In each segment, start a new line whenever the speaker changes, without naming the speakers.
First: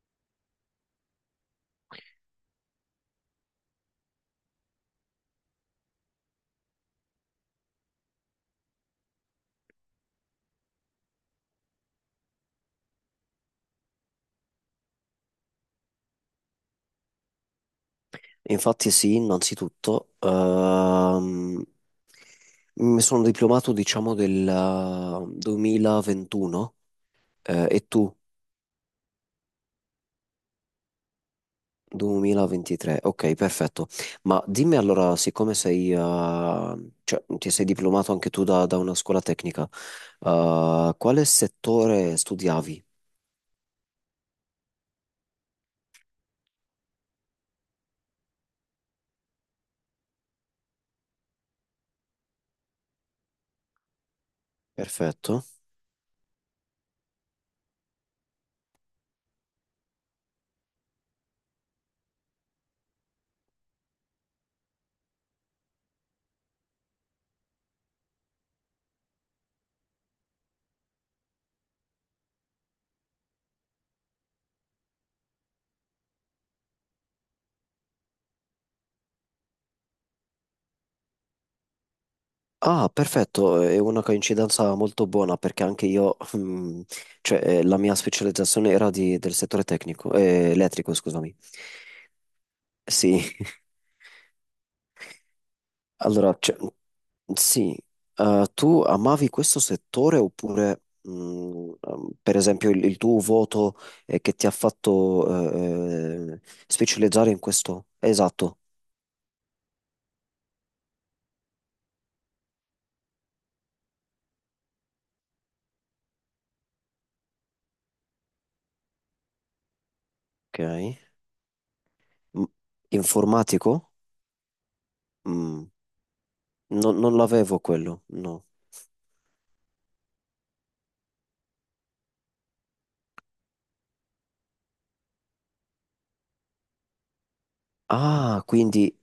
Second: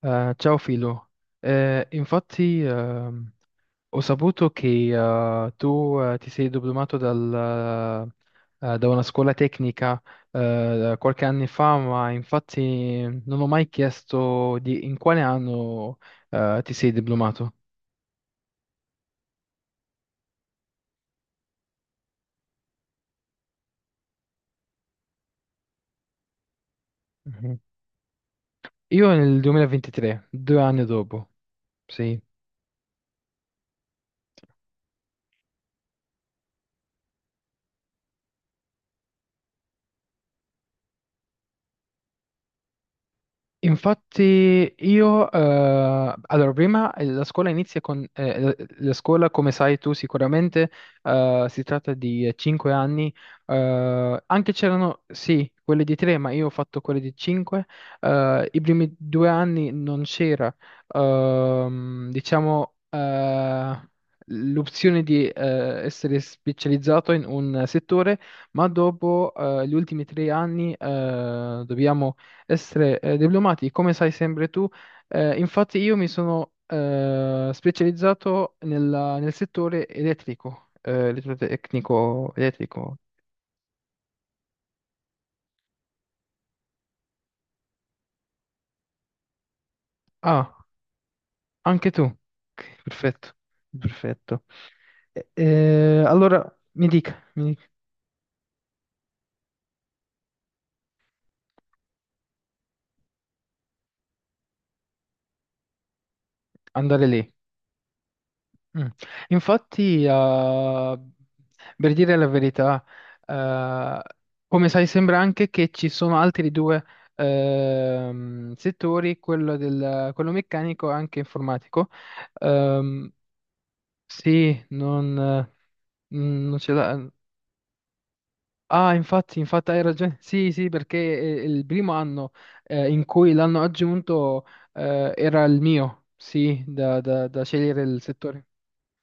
Ciao Filo. Infatti ho saputo che tu ti sei diplomato dal, da una scuola tecnica qualche anno fa, ma infatti non ho mai chiesto di in quale anno ti sei diplomato.
Infatti sì, innanzitutto, mi sono diplomato diciamo del 2021.
Mhm.
E tu
Io nel 2023, 2 anni dopo, sì.
2023, ok, perfetto. Ma dimmi allora, siccome sei, ti sei diplomato anche tu da, da una scuola tecnica, quale settore studiavi?
Infatti io, allora prima la scuola inizia con, la scuola come sai tu sicuramente, si tratta di 5 anni, anche c'erano
Perfetto.
sì quelle di 3, ma io ho fatto quelle di 5. I primi 2 anni non c'era, diciamo, l'opzione di essere specializzato in un settore, ma dopo gli ultimi 3 anni dobbiamo essere diplomati, come sai sempre tu. Infatti io mi sono specializzato nel settore elettrico, elettrotecnico,
Ah,
elettrico.
perfetto, è una coincidenza molto buona perché anche io, cioè, la mia specializzazione era del settore tecnico,
Ah,
elettrico, scusami.
anche tu. Ok.
Sì,
Perfetto, perfetto.
allora,
Allora
cioè,
mi dica,
sì. Tu amavi questo settore oppure, per esempio, il tuo voto che ti ha fatto
andare
specializzare
lì.
in questo? Esatto,
Mm. Infatti, per dire la verità, eh, come sai, sembra anche che ci sono altri due settori, quello, del, quello meccanico e
ok.
anche informatico.
M-
Ehm,
Informatico?
sì, non,
Mm,
non ce
non
l'ha.
non l'avevo quello, no.
Ah, infatti, infatti hai ragione. Sì, sì, perché è il primo anno in cui l'hanno aggiunto. Era il mio, sì, da scegliere il
Ah,
settore.
quindi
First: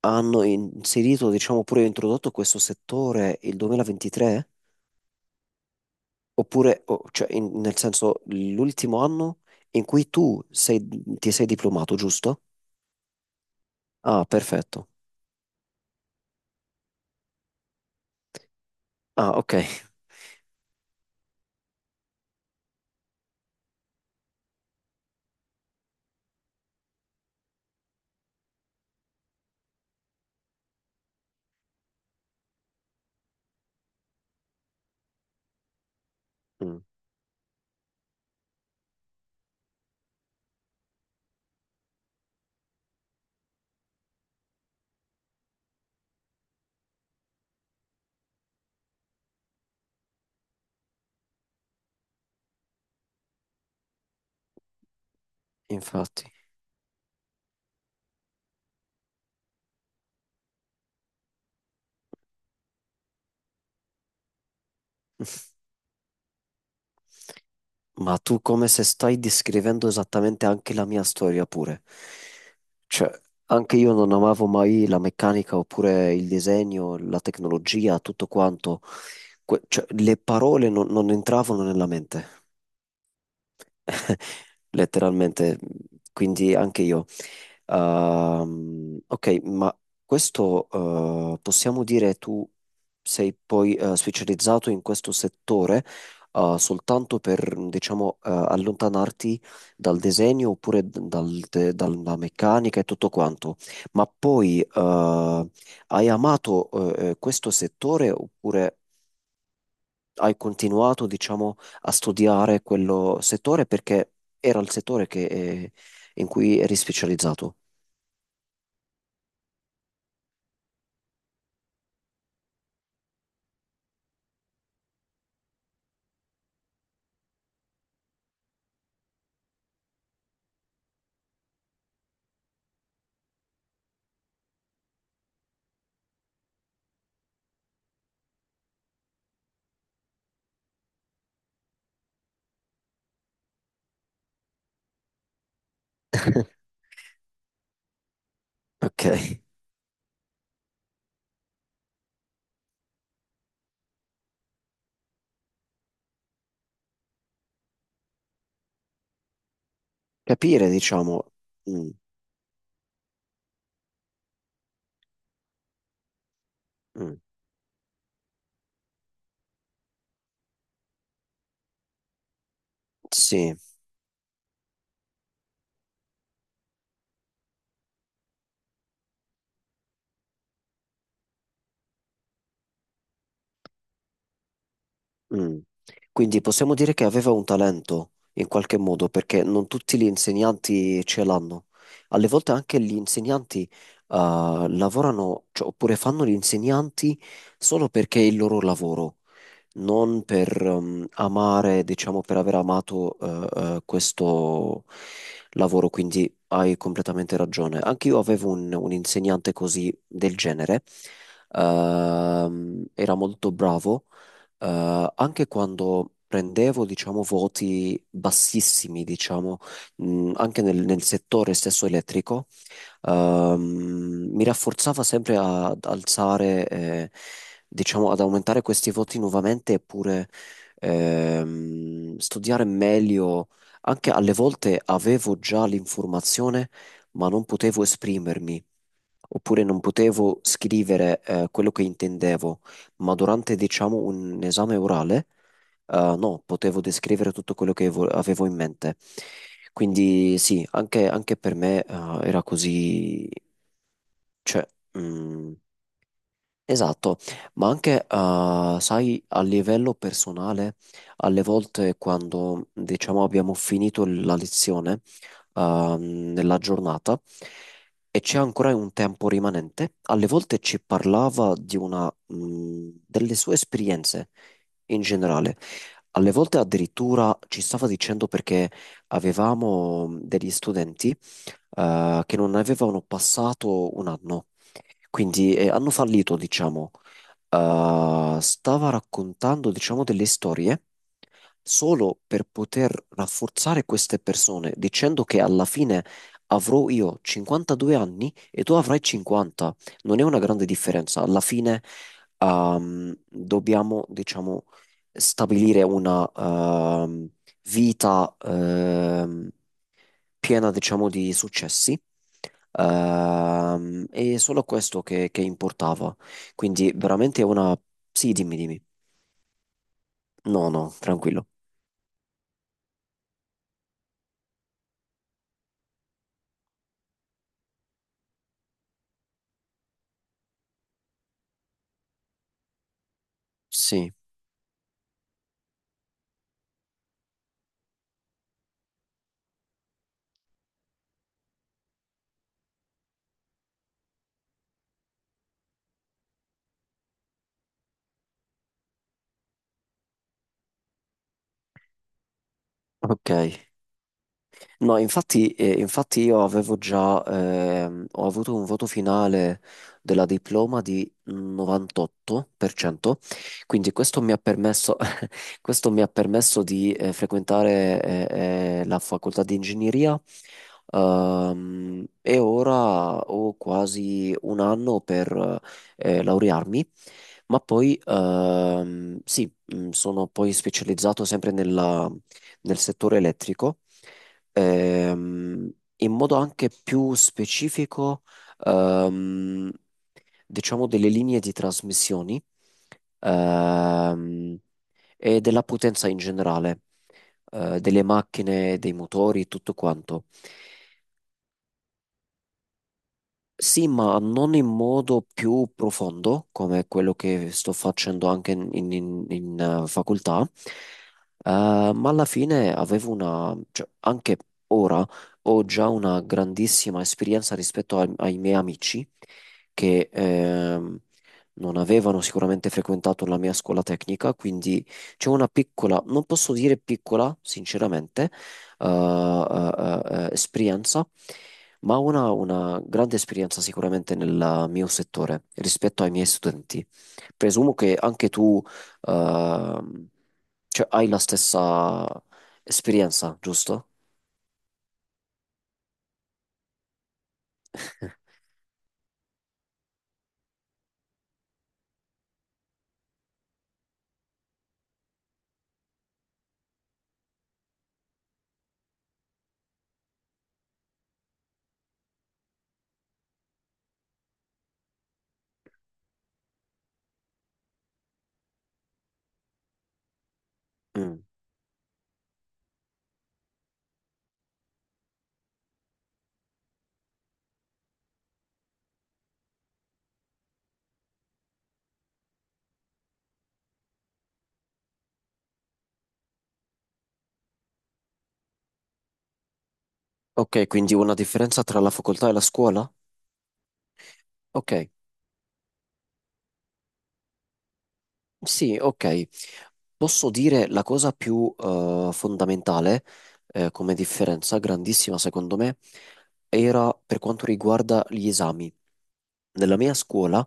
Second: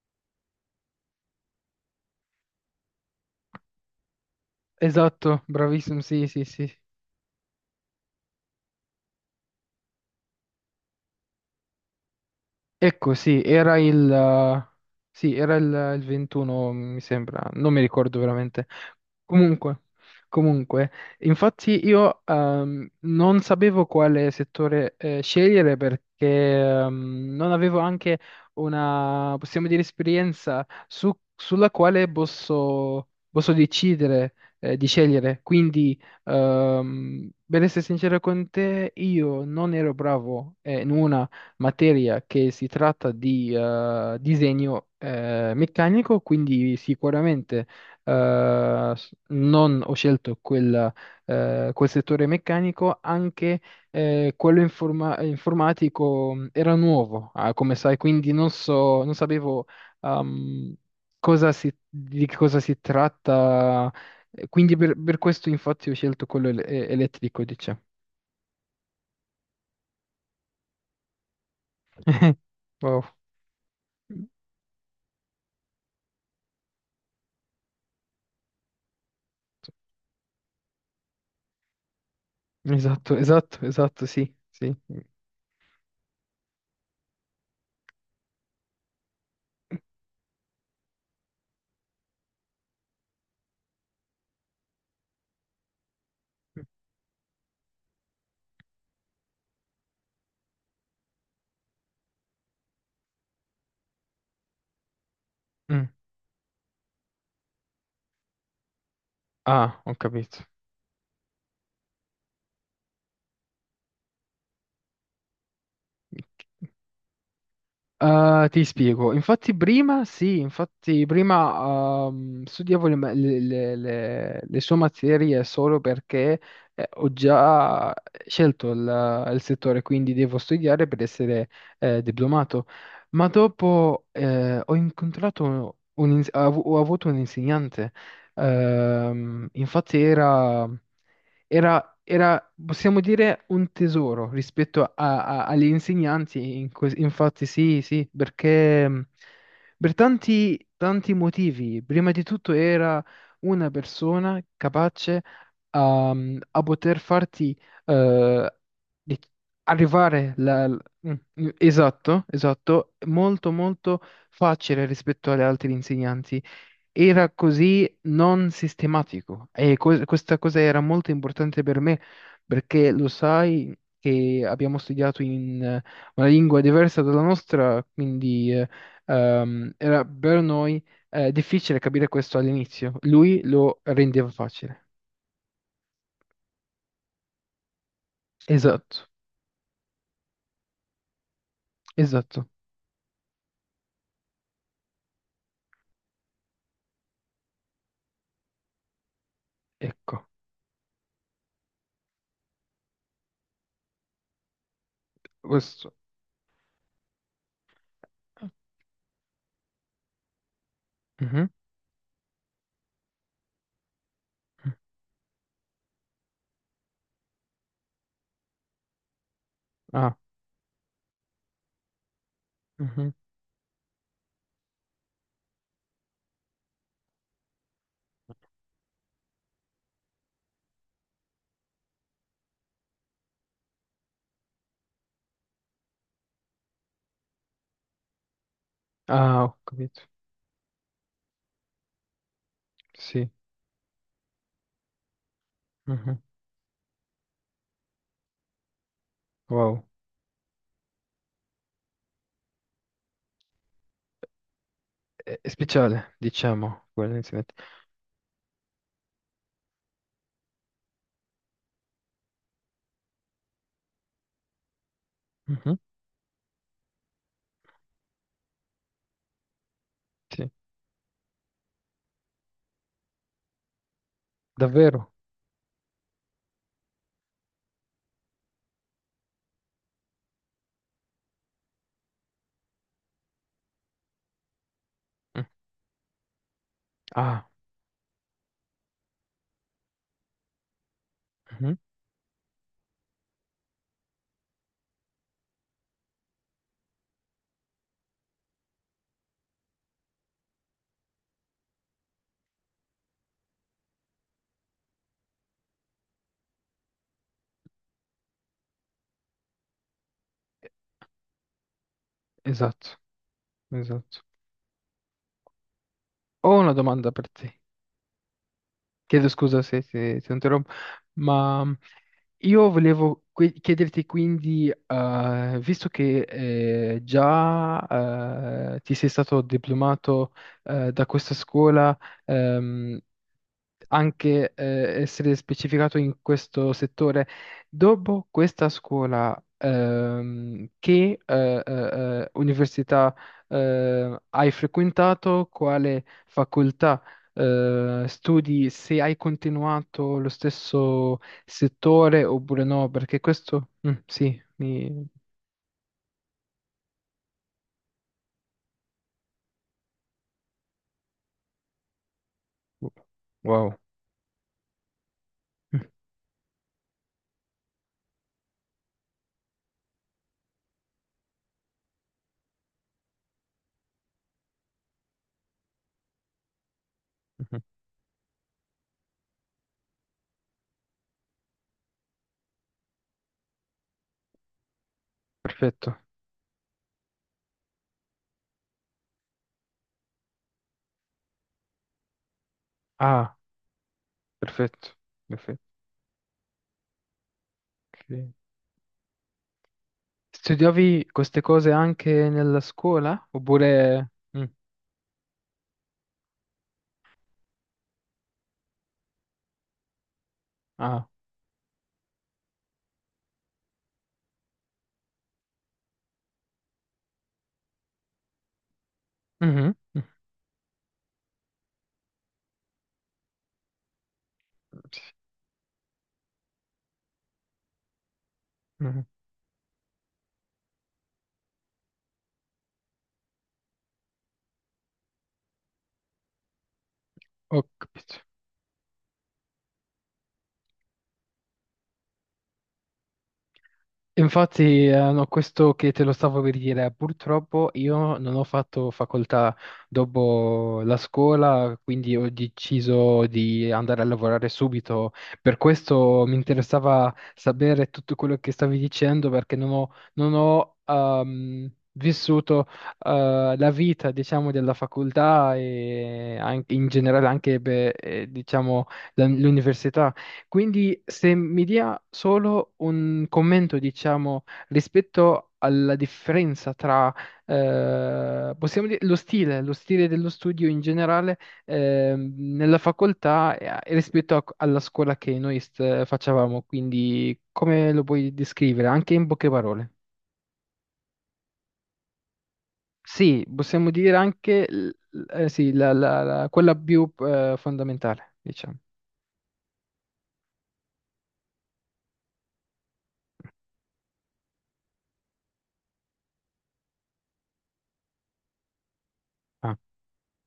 hanno inserito, diciamo pure introdotto questo settore il 2023?
Esatto, bravissimo, sì, sì, sì.
Oppure, nel senso, l'ultimo anno in cui ti sei diplomato, giusto?
Ecco,
Ah, perfetto.
sì, era il 21, mi sembra, non mi ricordo veramente.
Ah, ok.
Comunque, comunque, infatti io non sapevo quale settore scegliere, perché non avevo anche una, possiamo dire, esperienza sulla quale posso, posso decidere di scegliere. Quindi,
Mm,
per essere sincero con te, io non ero bravo in una materia che si tratta di disegno meccanico, quindi sicuramente non ho scelto quel, quel settore meccanico. Anche quello
infatti.
informatico era nuovo, ah, come sai, quindi non so, non sapevo ehm, di che cosa si tratta. Quindi per questo infatti ho scelto quello elettrico, diciamo.
Ma tu come se stai descrivendo esattamente anche la mia storia pure.
Wow.
Cioè, anche io non amavo mai la meccanica oppure il disegno, la tecnologia, tutto quanto. Cioè, le parole non entravano nella mente.
Esatto, esatto, esatto, sì, sì.
Letteralmente, quindi anche io. Ok, ma questo, possiamo dire tu sei poi specializzato in questo settore soltanto per, diciamo, allontanarti dal disegno oppure dalla meccanica e tutto quanto, ma poi,
Mm.
hai amato questo settore oppure
Ah, ho
hai
capito.
continuato, diciamo, a studiare quello settore perché era il settore che, in cui eri specializzato.
Ah, ti spiego. Infatti prima, sì, infatti prima studiavo le, le sue materie solo perché ho già scelto il settore, quindi devo studiare per essere diplomato. Ma dopo ho incontrato, un, ho avuto un insegnante. Infatti era, possiamo dire, un tesoro rispetto agli insegnanti, infatti sì, sì, perché
Ok.
per tanti, tanti motivi. Prima di tutto era una persona capace a poter farti, eh, di- arrivare la-
Capire,
l- mm,
diciamo.
mm,
Mm,
esatto, esatto, molto molto facile rispetto agli altri insegnanti.
mm,
Era così non sistematico, e questa cosa era molto importante per me, perché lo
sì.
sai che abbiamo studiato in una lingua diversa dalla nostra, quindi era per noi difficile capire questo all'inizio. Lui lo rendeva facile.
Mm. Quindi possiamo dire che aveva un talento in qualche
Esatto,
modo perché non tutti gli insegnanti ce l'hanno. Alle
esatto.
volte anche gli insegnanti, lavorano, cioè, oppure fanno gli insegnanti solo perché è il loro lavoro. Non
Ecco,
per, amare, diciamo per aver amato, questo lavoro,
questo.
quindi hai completamente ragione. Anche io avevo un insegnante così del genere.
Mhm.
Era molto bravo, anche quando prendevo, diciamo, voti bassissimi, diciamo,
Ah,
anche nel, nel settore stesso elettrico,
mhm.
mi rafforzava sempre ad alzare, diciamo, ad aumentare questi voti nuovamente, eppure, studiare meglio. Anche alle volte avevo già l'informazione, ma non potevo esprimermi.
Ah, ho
Oppure non
capito.
potevo scrivere, quello che intendevo, ma
Sì.
durante, diciamo, un esame orale,
Mhm.
no, potevo descrivere tutto quello che avevo in mente.
Wow.
Quindi sì, anche, anche per me, era così, cioè,
È
mm,
speciale, diciamo, quello.
Esatto, ma anche, sai, a livello personale, alle volte quando, diciamo, abbiamo finito la lezione, nella giornata e c'è ancora un tempo rimanente, alle
Sì,
volte ci parlava di una, delle sue esperienze in
davvero?
generale. Alle volte addirittura ci stava dicendo perché avevamo, degli studenti, che non avevano passato un anno,
Mm.
quindi, hanno fallito, diciamo.
Ah,
Stava raccontando, diciamo, delle storie
mhm.
solo per poter rafforzare queste persone, dicendo che alla fine avrò io 52 anni e tu avrai 50. Non è una grande differenza. Alla fine, dobbiamo, diciamo, stabilire una, vita, piena, diciamo, di successi.
Esatto, esatto.
E solo questo che importava.
Ho una
Quindi
domanda per
veramente
te.
una... Sì, dimmi, dimmi.
Chiedo scusa se ti
No,
interrompo,
no, tranquillo.
ma io volevo chiederti, quindi, visto che già ti sei stato diplomato da questa scuola, ehm,
Sì,
anche essere specificato in questo settore. Dopo questa scuola, che università hai frequentato, quale facoltà studi, se hai continuato lo stesso settore oppure no? Perché
ok.
questo, mm, sì,
No,
mi...
infatti, infatti io avevo già, ho avuto un voto finale della diploma di 98%,
Wow.
quindi questo mi ha permesso,
Mm,
questo mi ha permesso di frequentare la facoltà di ingegneria, e ora ho quasi un anno per laurearmi,
mhm.
ma poi, sì, sono poi specializzato sempre nel settore elettrico, ehm,
Perfetto.
in modo anche più specifico, ehm, diciamo, delle linee di trasmissioni.
Ah,
Ehm,
perfetto.
e della
Perfetto.
potenza in generale, delle
Ok.
macchine, dei motori, tutto quanto.
Studiavi queste cose anche nella scuola?
Sì,
Oppure...
ma
Mm.
non in modo più profondo, come quello che sto facendo anche in, facoltà.
Ah.
Eh, ma alla fine avevo una, cioè, anche ora ho già una grandissima esperienza rispetto ai, ai miei amici
Mhm. Mm.
che, non avevano sicuramente frequentato la mia scuola tecnica, quindi
Sì.
c'è una piccola, non posso dire piccola, sinceramente, eh,
Mhm.
eh, esperienza, ma ho una ha una grande esperienza sicuramente nel mio settore rispetto ai miei studenti.
Ho
Presumo che
capito.
anche tu, ehm, cioè, hai la stessa esperienza, giusto?
Infatti, no, questo che te lo stavo per dire: purtroppo io non ho fatto facoltà dopo la scuola, quindi ho deciso di andare a lavorare subito. Per questo mi interessava sapere tutto quello che stavi dicendo, perché non ho, vissuto, la vita, diciamo, della facoltà, e anche in generale anche, beh, diciamo, l'università. Quindi
Mm.
se mi dia solo un commento, diciamo, rispetto alla differenza tra, possiamo dire, lo stile dello studio in generale, nella facoltà e rispetto alla scuola che noi facevamo, quindi come lo puoi descrivere, anche in poche parole?
Ok, quindi una differenza tra la facoltà e la scuola?
Sì, possiamo dire anche,
Ok.
sì, quella più, fondamentale, diciamo.
Sì, ok. Posso dire la cosa più, fondamentale, come differenza, grandissima secondo me, era per quanto riguarda gli esami. Nella
Ah.
mia scuola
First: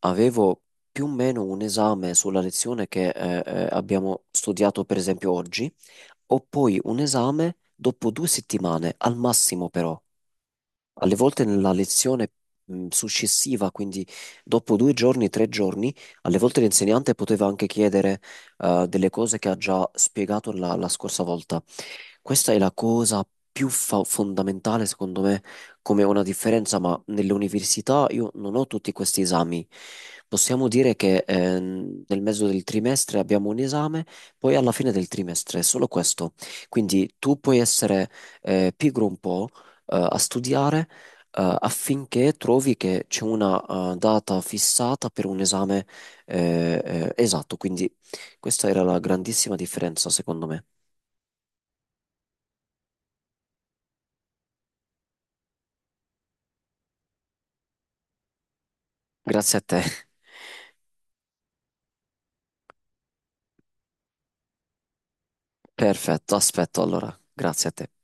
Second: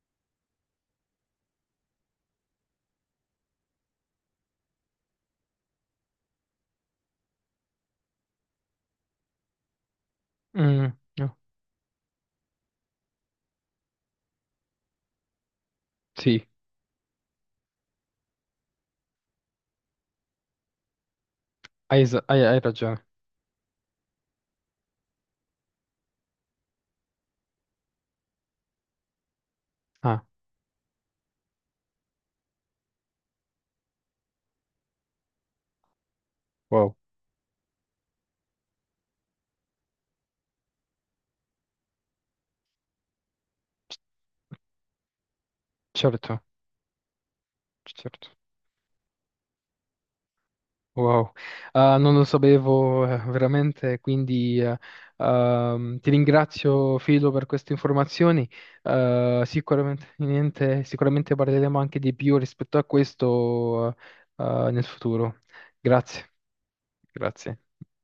avevo più o meno un esame sulla lezione che abbiamo studiato per esempio oggi, o poi un esame dopo 2 settimane, al massimo però.
Mm,
Alle
no.
volte nella lezione, successiva, quindi dopo 2 giorni, 3 giorni, alle
Sì,
volte l'insegnante poteva anche chiedere delle cose che ha già spiegato la, la scorsa volta.
hai,
Questa è
hai
la
ragione.
cosa più fondamentale, secondo me, come una differenza, ma nelle università io non ho tutti questi esami. Possiamo dire che, nel mezzo del trimestre abbiamo un esame, poi alla fine del trimestre è solo questo.
Wow.
Quindi tu puoi essere pigro un po' a studiare affinché trovi che c'è una
c-
data fissata per un esame,
certo,
esatto. Quindi
certo.
questa era la grandissima differenza, secondo me.
Wow. Ah, non lo sapevo veramente, quindi ti ringrazio, Filo, per queste informazioni.
Grazie a te.
Sicuramente, sicuramente parleremo anche di più rispetto a questo nel futuro. Grazie,
Perfetto, aspetto allora.
grazie.
Grazie a te.